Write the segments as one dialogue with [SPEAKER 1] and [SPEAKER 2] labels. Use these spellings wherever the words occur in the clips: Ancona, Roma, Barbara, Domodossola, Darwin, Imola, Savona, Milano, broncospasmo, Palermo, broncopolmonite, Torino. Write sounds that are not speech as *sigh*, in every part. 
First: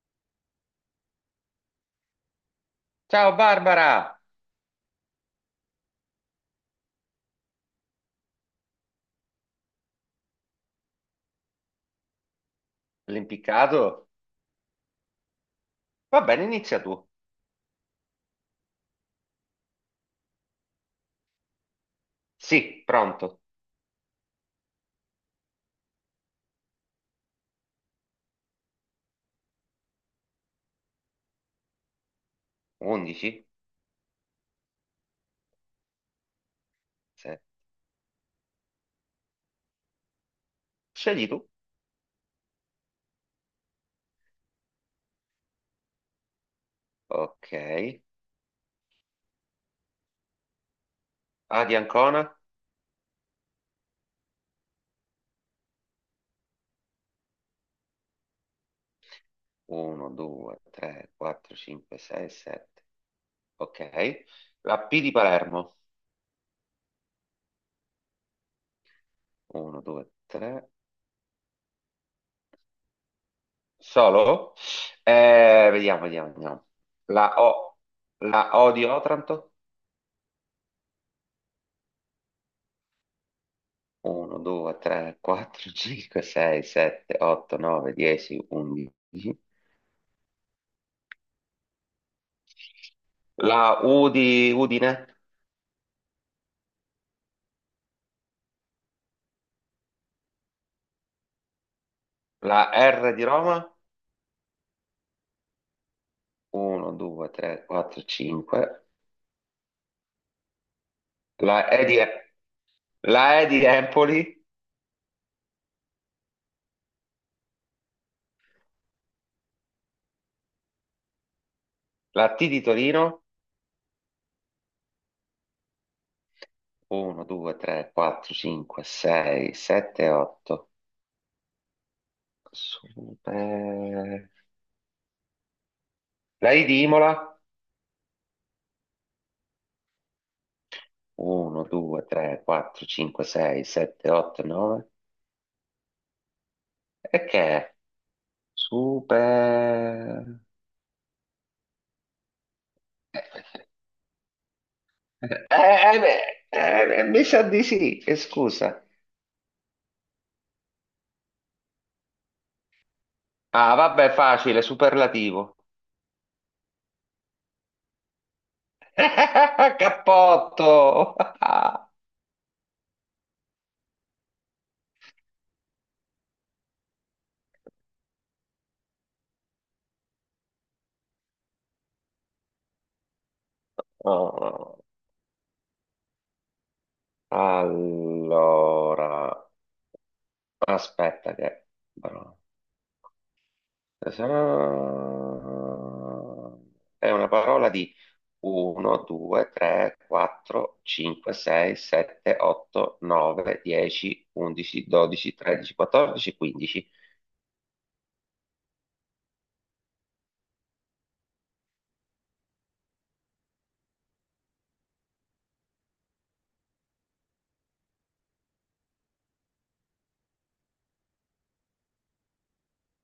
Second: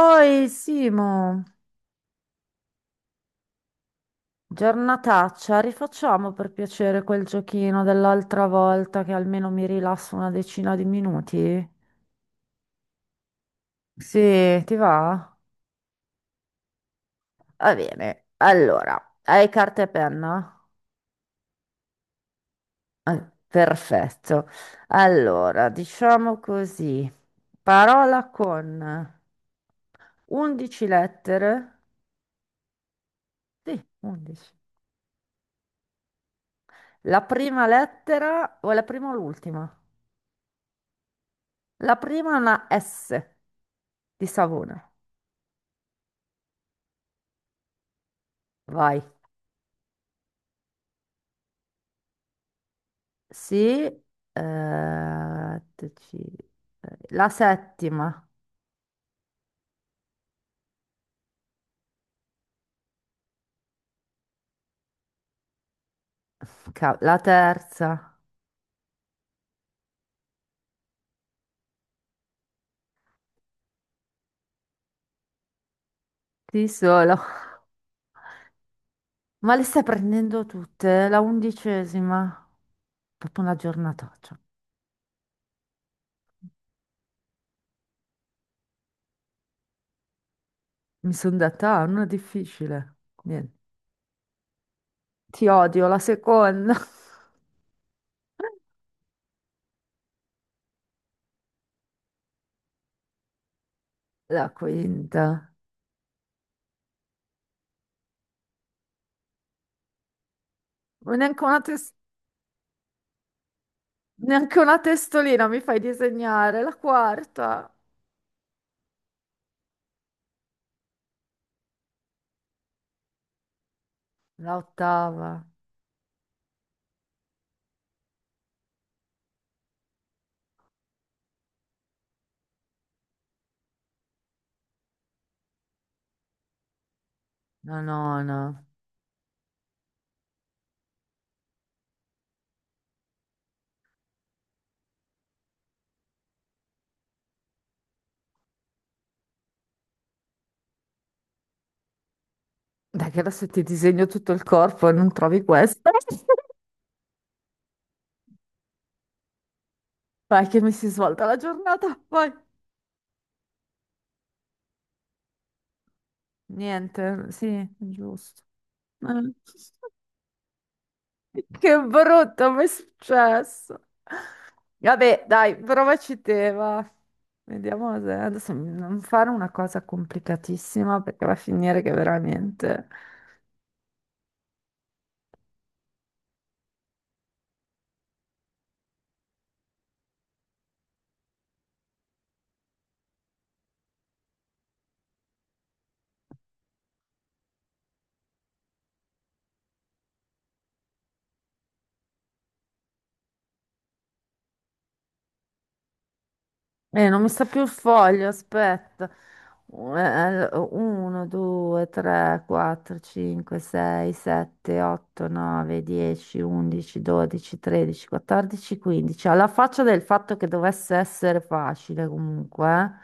[SPEAKER 1] Oi Simo,
[SPEAKER 2] Ciao Barbara,
[SPEAKER 1] giornataccia, rifacciamo per piacere quel giochino dell'altra volta che almeno mi rilasso una decina di minuti?
[SPEAKER 2] l'impiccato?
[SPEAKER 1] Sì, ti va?
[SPEAKER 2] Va bene, inizia tu.
[SPEAKER 1] Va bene. Allora, hai carta e penna?
[SPEAKER 2] Sì,
[SPEAKER 1] Ah,
[SPEAKER 2] pronto.
[SPEAKER 1] perfetto. Allora, diciamo così. Parola con 11 lettere.
[SPEAKER 2] 11?
[SPEAKER 1] Sì, 11. La
[SPEAKER 2] Sì.
[SPEAKER 1] prima lettera o la prima o l'ultima?
[SPEAKER 2] Scegli tu.
[SPEAKER 1] La prima è una S di Savona.
[SPEAKER 2] Ok.
[SPEAKER 1] Vai.
[SPEAKER 2] A di Ancona?
[SPEAKER 1] Sì, eh, attici- la settima,
[SPEAKER 2] 1, 2, 3, 4, 5, 6, 7. Ok. La P di Palermo?
[SPEAKER 1] *laughs* la terza,
[SPEAKER 2] 1, 2, 3. Solo? Vediamo, vediamo, vediamo.
[SPEAKER 1] sì solo.
[SPEAKER 2] La O. La O di Otranto?
[SPEAKER 1] Ma le stai prendendo tutte? La undicesima, proprio una giornataccia.
[SPEAKER 2] 1, 2, 3, 4, 5, 6, 7, 8, 9, 10, 11.
[SPEAKER 1] Mi sono detta, ah, non è difficile. Niente.
[SPEAKER 2] La U di Udine,
[SPEAKER 1] Ti odio, la seconda, *laughs*
[SPEAKER 2] la R di Roma,
[SPEAKER 1] la quinta.
[SPEAKER 2] 1, 2, 3, 4, 5,
[SPEAKER 1] Ma
[SPEAKER 2] la E di, la E di Empoli,
[SPEAKER 1] neanche una testolina mi fai disegnare, la quarta,
[SPEAKER 2] la T di Torino,
[SPEAKER 1] la ottava,
[SPEAKER 2] 1, 2, 3, 4, 5, 6, 7, 8, Super- la I di Imola,
[SPEAKER 1] la nona.
[SPEAKER 2] 1, 2, 3, 4, 5, 6, 7, 8, 9, e che è? Super... *laughs*
[SPEAKER 1] Dai, che adesso ti disegno tutto il corpo e non
[SPEAKER 2] Eh,
[SPEAKER 1] trovi questo.
[SPEAKER 2] eh, beh,
[SPEAKER 1] *laughs*
[SPEAKER 2] eh, mi sa di sì, e scusa.
[SPEAKER 1] Vai, che mi si svolta la giornata. Poi,
[SPEAKER 2] Ah, vabbè, facile, superlativo.
[SPEAKER 1] niente, sì, giusto.
[SPEAKER 2] *laughs*
[SPEAKER 1] *laughs*
[SPEAKER 2] Cappotto!
[SPEAKER 1] Eh. Che
[SPEAKER 2] *laughs*
[SPEAKER 1] brutto, mi è successo. Vabbè, dai, provaci te, va. Vediamo se adesso non fare una cosa complicatissima perché va a finire che veramente.
[SPEAKER 2] Oh, allora, aspetta che, però- è una parola di 1, 2, 3, 4, 5, 6, 7, 8, 9, 10, 11, 12, 13, 14, 15.
[SPEAKER 1] Non mi sta più il foglio, aspetta. 1, 2, 3, 4, 5, 6, 7, 8, 9, 10, 11, 12, 13, 14, 15. Alla faccia del fatto che dovesse essere facile comunque.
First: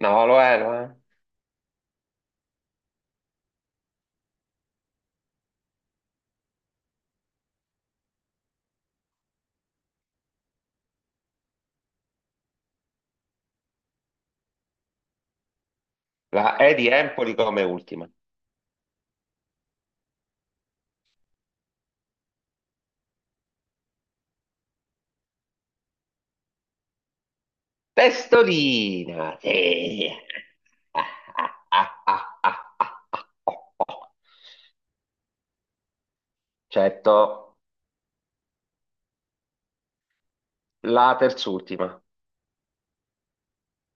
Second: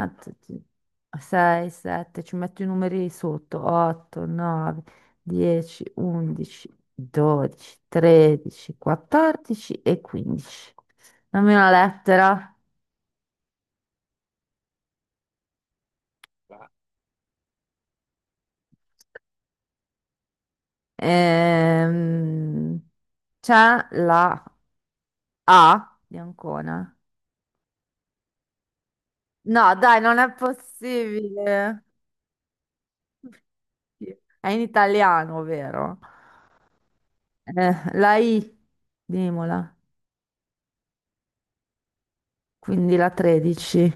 [SPEAKER 2] No, lo è, lo è.
[SPEAKER 1] 6, 7, ci metto i numeri sotto. 8, 9, 10, 11, 12, 13, 14 e 15. Dammi una lettera.
[SPEAKER 2] La E di Empoli come ultima.
[SPEAKER 1] Ehm, C'è la A di Ancona.
[SPEAKER 2] Testolina,
[SPEAKER 1] No, dai,
[SPEAKER 2] sì.
[SPEAKER 1] non è possibile. È in italiano, vero?
[SPEAKER 2] Certo,
[SPEAKER 1] La I di Imola,
[SPEAKER 2] la terz'ultima.
[SPEAKER 1] quindi la 13.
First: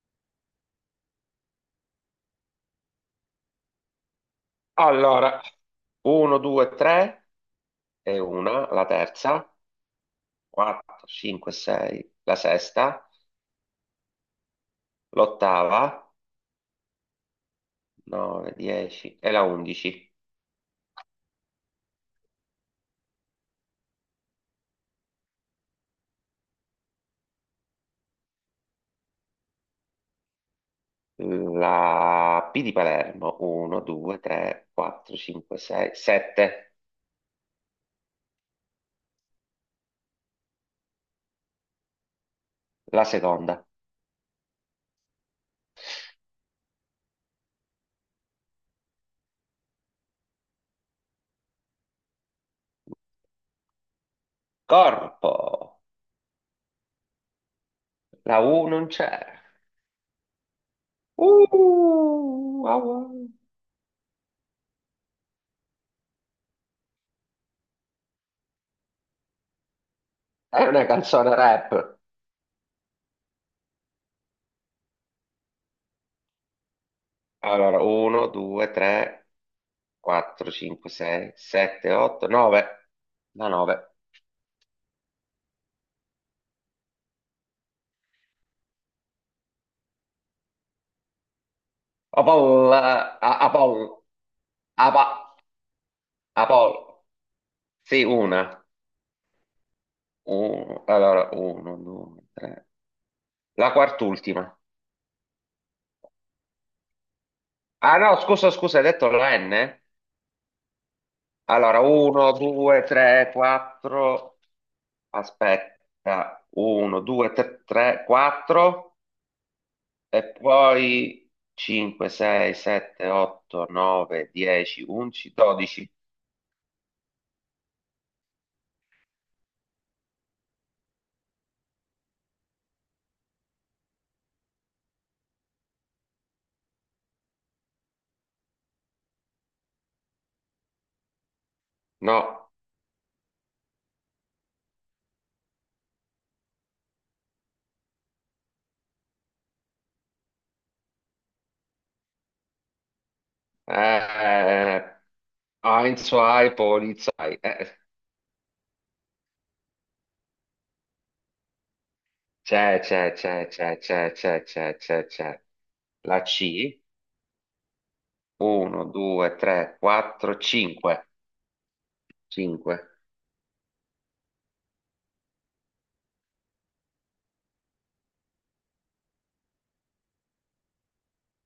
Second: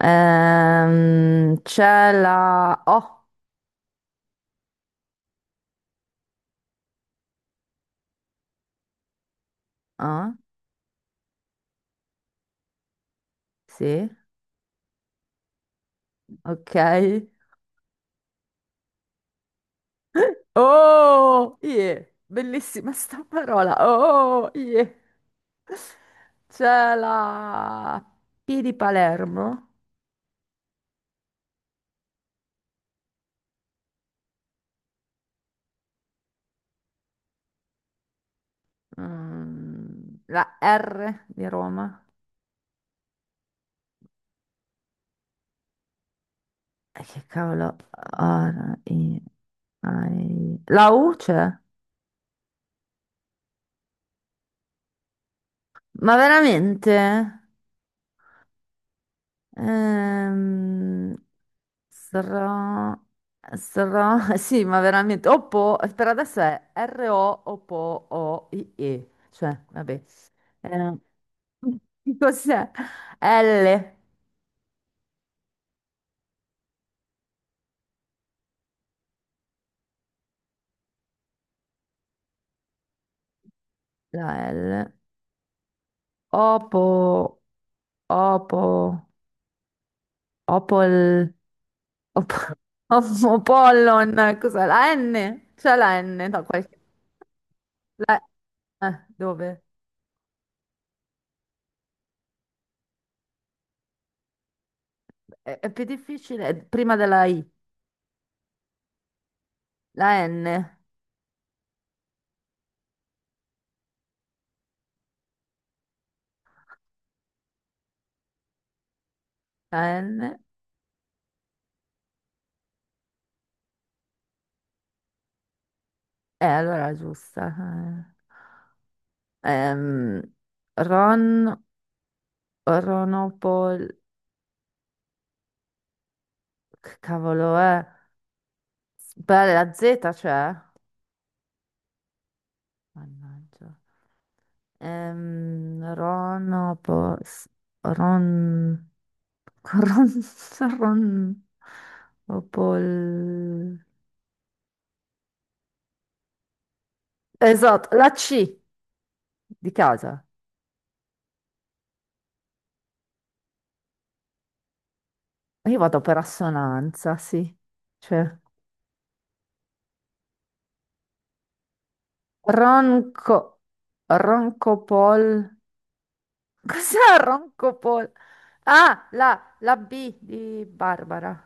[SPEAKER 1] C'è la O.
[SPEAKER 2] Allora, 1, 2, 3 e una, la terza,
[SPEAKER 1] Ah,
[SPEAKER 2] 4, 5, 6, la sesta,
[SPEAKER 1] sì,
[SPEAKER 2] l'ottava,
[SPEAKER 1] ok.
[SPEAKER 2] 9, 10 e la 11.
[SPEAKER 1] *laughs* Oh, yeah. Bellissima sta parola. Oh, yeah. C'è la P di Palermo,
[SPEAKER 2] La P di Palermo, 1, 2, 3, 4, 5, 6, 7,
[SPEAKER 1] la R di Roma.
[SPEAKER 2] la seconda.
[SPEAKER 1] E che cavolo, R, I, la U c'è?
[SPEAKER 2] Corpo,
[SPEAKER 1] Ma veramente?
[SPEAKER 2] la U non c'è.
[SPEAKER 1] Ehm,
[SPEAKER 2] Ah,
[SPEAKER 1] sra,
[SPEAKER 2] wow.
[SPEAKER 1] *laughs* sì, ma veramente. Oppo, per adesso è R-O, Oppo, O-I-E. Cioè, vabbè.
[SPEAKER 2] È una
[SPEAKER 1] Eh,
[SPEAKER 2] canzone rap.
[SPEAKER 1] *laughs* cos'è? L,
[SPEAKER 2] Allora, 1, 2, 3, 4, 5, 6, 7, 8, 9. Da 9.
[SPEAKER 1] la L. Opo, opo, opol, op,
[SPEAKER 2] Apol,
[SPEAKER 1] *laughs*
[SPEAKER 2] Apol,
[SPEAKER 1] opollon, cos'è? La N?
[SPEAKER 2] Apa-
[SPEAKER 1] C'è la N? No,
[SPEAKER 2] Apol.
[SPEAKER 1] qualche...
[SPEAKER 2] Sì,
[SPEAKER 1] La,
[SPEAKER 2] una.
[SPEAKER 1] dove?
[SPEAKER 2] Allora, 1, 2, 3. La quart'ultima.
[SPEAKER 1] È più difficile, è prima della I.
[SPEAKER 2] Ah no, scusa, scusa, hai detto la N?
[SPEAKER 1] La N,
[SPEAKER 2] Allora, 1, 2, 3, 4. Aspetta. 1, 2, 3, 4.
[SPEAKER 1] la
[SPEAKER 2] E
[SPEAKER 1] N,
[SPEAKER 2] poi 5, 6, 7, 8, 9, 10, 11, 12.
[SPEAKER 1] allora è giusta. Eh. Ehm, Ron, Ronopol, che cavolo è? Beh, la Z c'è?
[SPEAKER 2] No,
[SPEAKER 1] Mannaggia. Ronopos, Ron, Ron, *laughs* Ron, Opol.
[SPEAKER 2] eh, Heinz, Hai, Polizei.
[SPEAKER 1] Esatto, la C di casa.
[SPEAKER 2] C'è, c'è, c'è, c'è, c'è, c'è, c'è, c'è, c'è.
[SPEAKER 1] Io vado per
[SPEAKER 2] La C,
[SPEAKER 1] assonanza, sì. Cioè,
[SPEAKER 2] 1, 2, 3, 4, 5. 5.
[SPEAKER 1] Ronco, Roncopol. *laughs* Cos'è Roncopol? Ah, la B di Barbara.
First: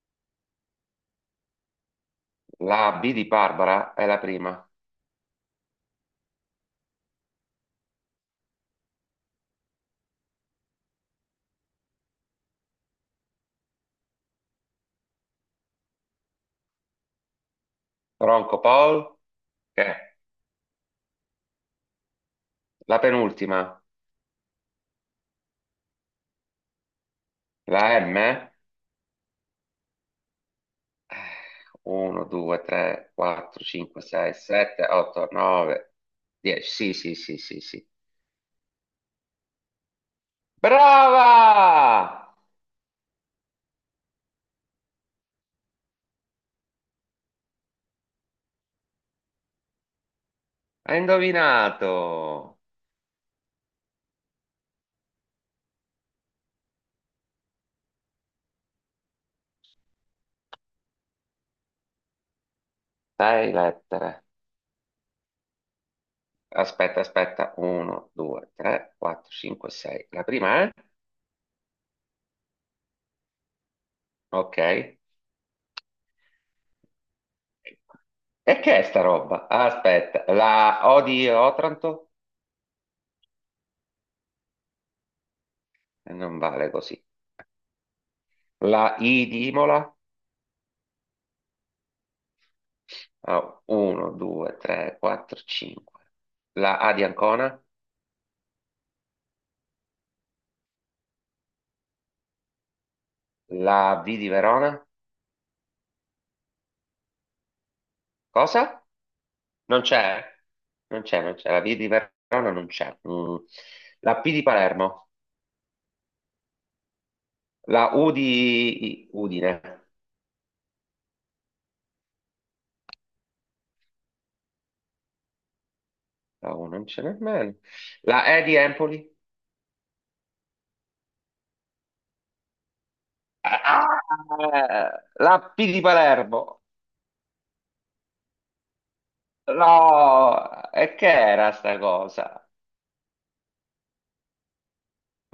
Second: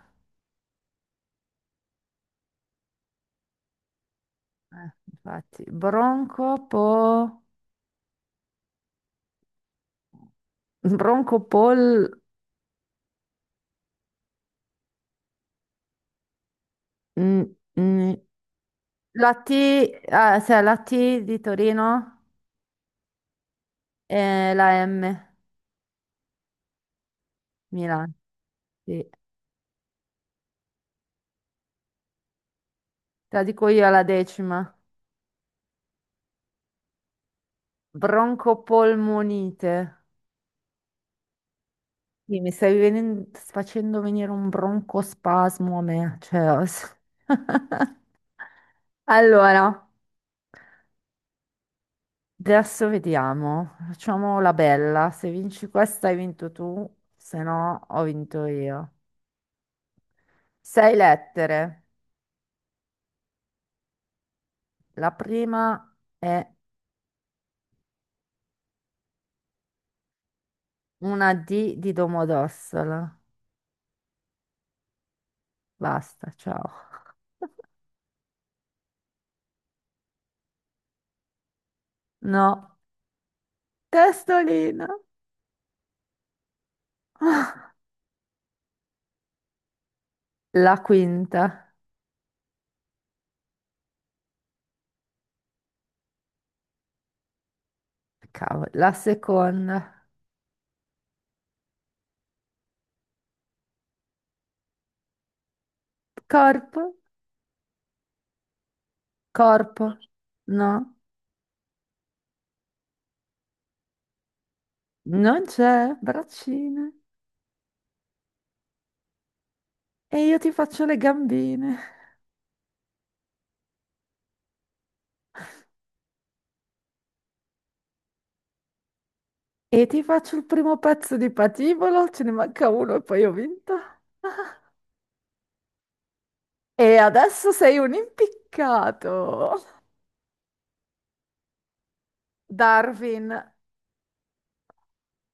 [SPEAKER 2] La B di Barbara è la prima.
[SPEAKER 1] Infatti, Broncopo, Broncopol. Mm, mm.
[SPEAKER 2] Ronco Paul,
[SPEAKER 1] La
[SPEAKER 2] che
[SPEAKER 1] T,
[SPEAKER 2] è
[SPEAKER 1] ah, cioè la T di Torino
[SPEAKER 2] la penultima.
[SPEAKER 1] e la M,
[SPEAKER 2] La
[SPEAKER 1] Milano.
[SPEAKER 2] M?
[SPEAKER 1] Sì.
[SPEAKER 2] 1, 2, 3,
[SPEAKER 1] Te la
[SPEAKER 2] 4,
[SPEAKER 1] dico io
[SPEAKER 2] 5,
[SPEAKER 1] alla
[SPEAKER 2] 6,
[SPEAKER 1] decima.
[SPEAKER 2] 7, 8, 9, 10. Sì, sì, sì, sì, sì.
[SPEAKER 1] Broncopolmonite.
[SPEAKER 2] Brava!
[SPEAKER 1] Sì, mi stai facendo venire un broncospasmo a me, cioè. *laughs* Allora,
[SPEAKER 2] Hai indovinato.
[SPEAKER 1] adesso vediamo. Facciamo la bella. Se vinci questa hai vinto tu, se no ho vinto io. Sei lettere.
[SPEAKER 2] Sei lettere.
[SPEAKER 1] La prima è
[SPEAKER 2] Aspetta, aspetta. 1, 2, 3, 4, 5, 6. La prima è?
[SPEAKER 1] una D di Domodossola.
[SPEAKER 2] Ok.
[SPEAKER 1] Basta, ciao.
[SPEAKER 2] E che è sta roba? Aspetta. La O di Otranto?
[SPEAKER 1] No, testolina.
[SPEAKER 2] Non vale così. La I di Imola?
[SPEAKER 1] La quinta.
[SPEAKER 2] 1, 2, 3, 4, 5. La A di Ancona?
[SPEAKER 1] Cavolo, la seconda.
[SPEAKER 2] La V di Verona?
[SPEAKER 1] Corpo,
[SPEAKER 2] Cosa? Non
[SPEAKER 1] corpo.
[SPEAKER 2] c'è,
[SPEAKER 1] No,
[SPEAKER 2] non c'è, non c'è. La V di Verona non c'è. Mm. La P di Palermo,
[SPEAKER 1] non c'è. Braccine.
[SPEAKER 2] la U di Udine,
[SPEAKER 1] E io ti faccio le gambine.
[SPEAKER 2] la U non c'è nemmeno. La E di Empoli,
[SPEAKER 1] E ti faccio il primo pezzo di patibolo. Ce ne manca uno e poi ho vinto.
[SPEAKER 2] ah! La P di Palermo,
[SPEAKER 1] E adesso sei un impiccato.
[SPEAKER 2] no, e che era sta cosa?
[SPEAKER 1] Darwin.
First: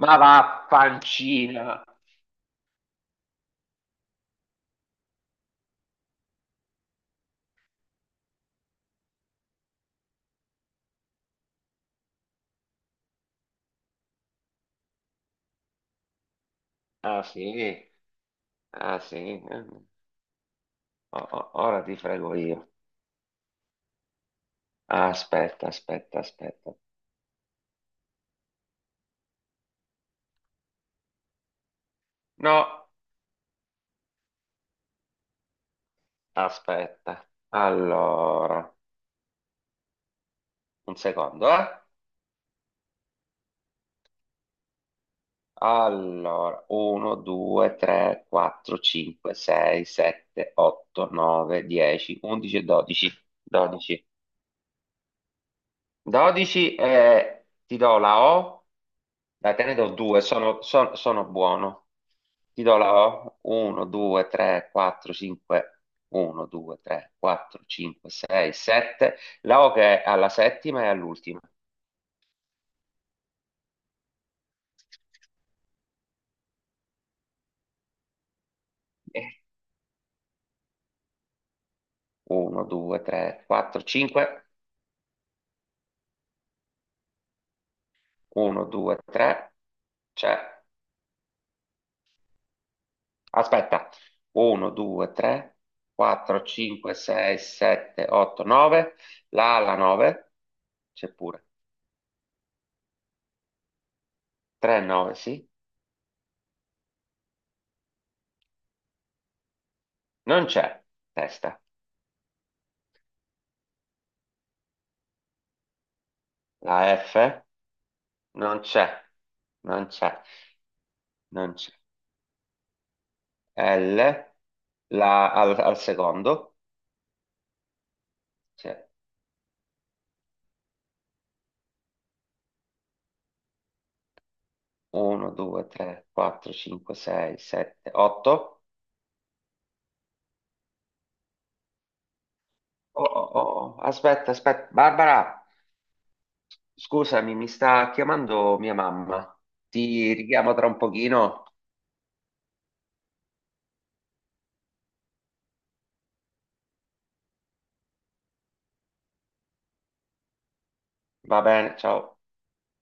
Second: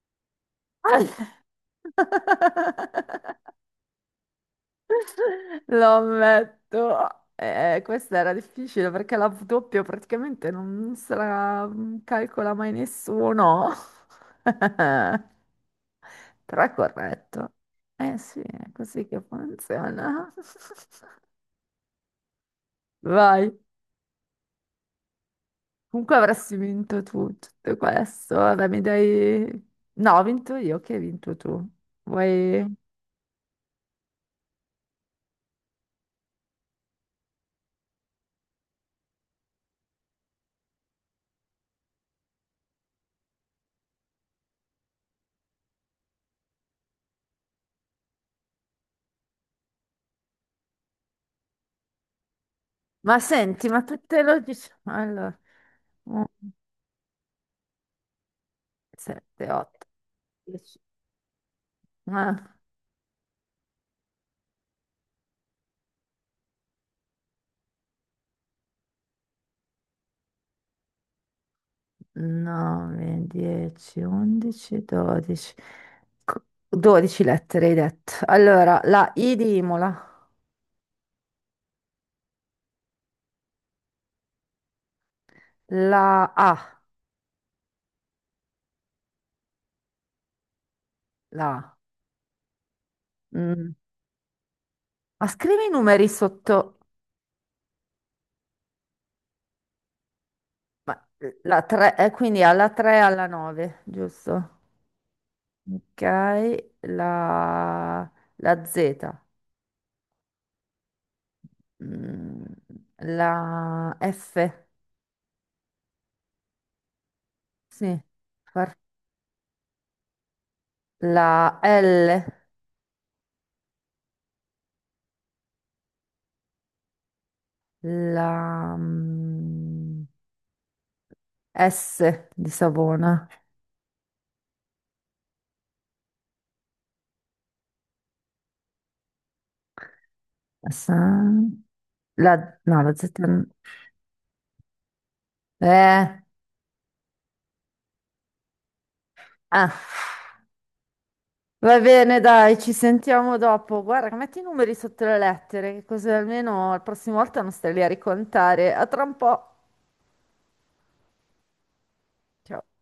[SPEAKER 2] Ma va, pancina.
[SPEAKER 1] *laughs* Lo ammetto. Questa era difficile perché la W doppio praticamente non se la calcola mai nessuno. *laughs* Però è
[SPEAKER 2] Ah
[SPEAKER 1] corretto.
[SPEAKER 2] sì,
[SPEAKER 1] Eh sì, è
[SPEAKER 2] ah
[SPEAKER 1] così che
[SPEAKER 2] sì,
[SPEAKER 1] funziona.
[SPEAKER 2] oh, oh, ora ti frego io.
[SPEAKER 1] *laughs* Vai.
[SPEAKER 2] Aspetta,
[SPEAKER 1] Comunque
[SPEAKER 2] aspetta,
[SPEAKER 1] avresti
[SPEAKER 2] aspetta.
[SPEAKER 1] vinto tu tutto questo. Vabbè, mi dai... No, ho vinto io, che hai vinto tu.
[SPEAKER 2] No.
[SPEAKER 1] Vuoi...
[SPEAKER 2] Aspetta, allora, un secondo, eh? Allora, 1, 2, 3, 4, 5, 6, 7, 8, 9, 10, 11 e 12.
[SPEAKER 1] Ma senti, ma
[SPEAKER 2] 12.
[SPEAKER 1] tutte lo dici... Allora,
[SPEAKER 2] 12 e ti do la O,
[SPEAKER 1] 7,
[SPEAKER 2] da te ne
[SPEAKER 1] 8,
[SPEAKER 2] do 2,
[SPEAKER 1] 10.
[SPEAKER 2] sono buono. Ti do la O, 1, 2, 3, 4, 5, 1, 2, 3, 4, 5, 6, 7. La O che è alla settima e all'ultima.
[SPEAKER 1] 9, 10, 11, 12. 12 lettere hai detto. Allora, la I di Imola,
[SPEAKER 2] 1, 2, 3, 4, 5.
[SPEAKER 1] la A,
[SPEAKER 2] 1, 2, 3. C'è.
[SPEAKER 1] la A. Mm.
[SPEAKER 2] Aspetta. 1, 2,
[SPEAKER 1] Ma
[SPEAKER 2] 3,
[SPEAKER 1] scrivi i numeri
[SPEAKER 2] 4,
[SPEAKER 1] sotto
[SPEAKER 2] 5, 6, 7, 8, 9. La alla 9. C'è pure.
[SPEAKER 1] la 3, quindi alla 3 alla 9, giusto?
[SPEAKER 2] 3, 9, sì.
[SPEAKER 1] Ok, la, la Z.
[SPEAKER 2] Non c'è. Testa.
[SPEAKER 1] Mm, la F,
[SPEAKER 2] La F.
[SPEAKER 1] sì,
[SPEAKER 2] Non
[SPEAKER 1] Far-
[SPEAKER 2] c'è. Non c'è. Non
[SPEAKER 1] la
[SPEAKER 2] c'è.
[SPEAKER 1] L,
[SPEAKER 2] L. Al secondo.
[SPEAKER 1] la
[SPEAKER 2] C'è.
[SPEAKER 1] S di Savona.
[SPEAKER 2] 1, 2, 3, 4, 5, 6, 7, 8.
[SPEAKER 1] S- la, no, la
[SPEAKER 2] Oh,
[SPEAKER 1] Z.
[SPEAKER 2] oh, oh, oh. Aspetta, aspetta. Barbara,
[SPEAKER 1] Eh,
[SPEAKER 2] scusami, mi sta chiamando mia mamma.
[SPEAKER 1] ah.
[SPEAKER 2] Ti richiamo tra un pochino.
[SPEAKER 1] Va bene, dai, ci sentiamo dopo. Guarda, metti i numeri sotto le lettere, così almeno la prossima volta non stai lì a ricontare. A tra un po'.
[SPEAKER 2] Va bene, ciao.
[SPEAKER 1] Ciao.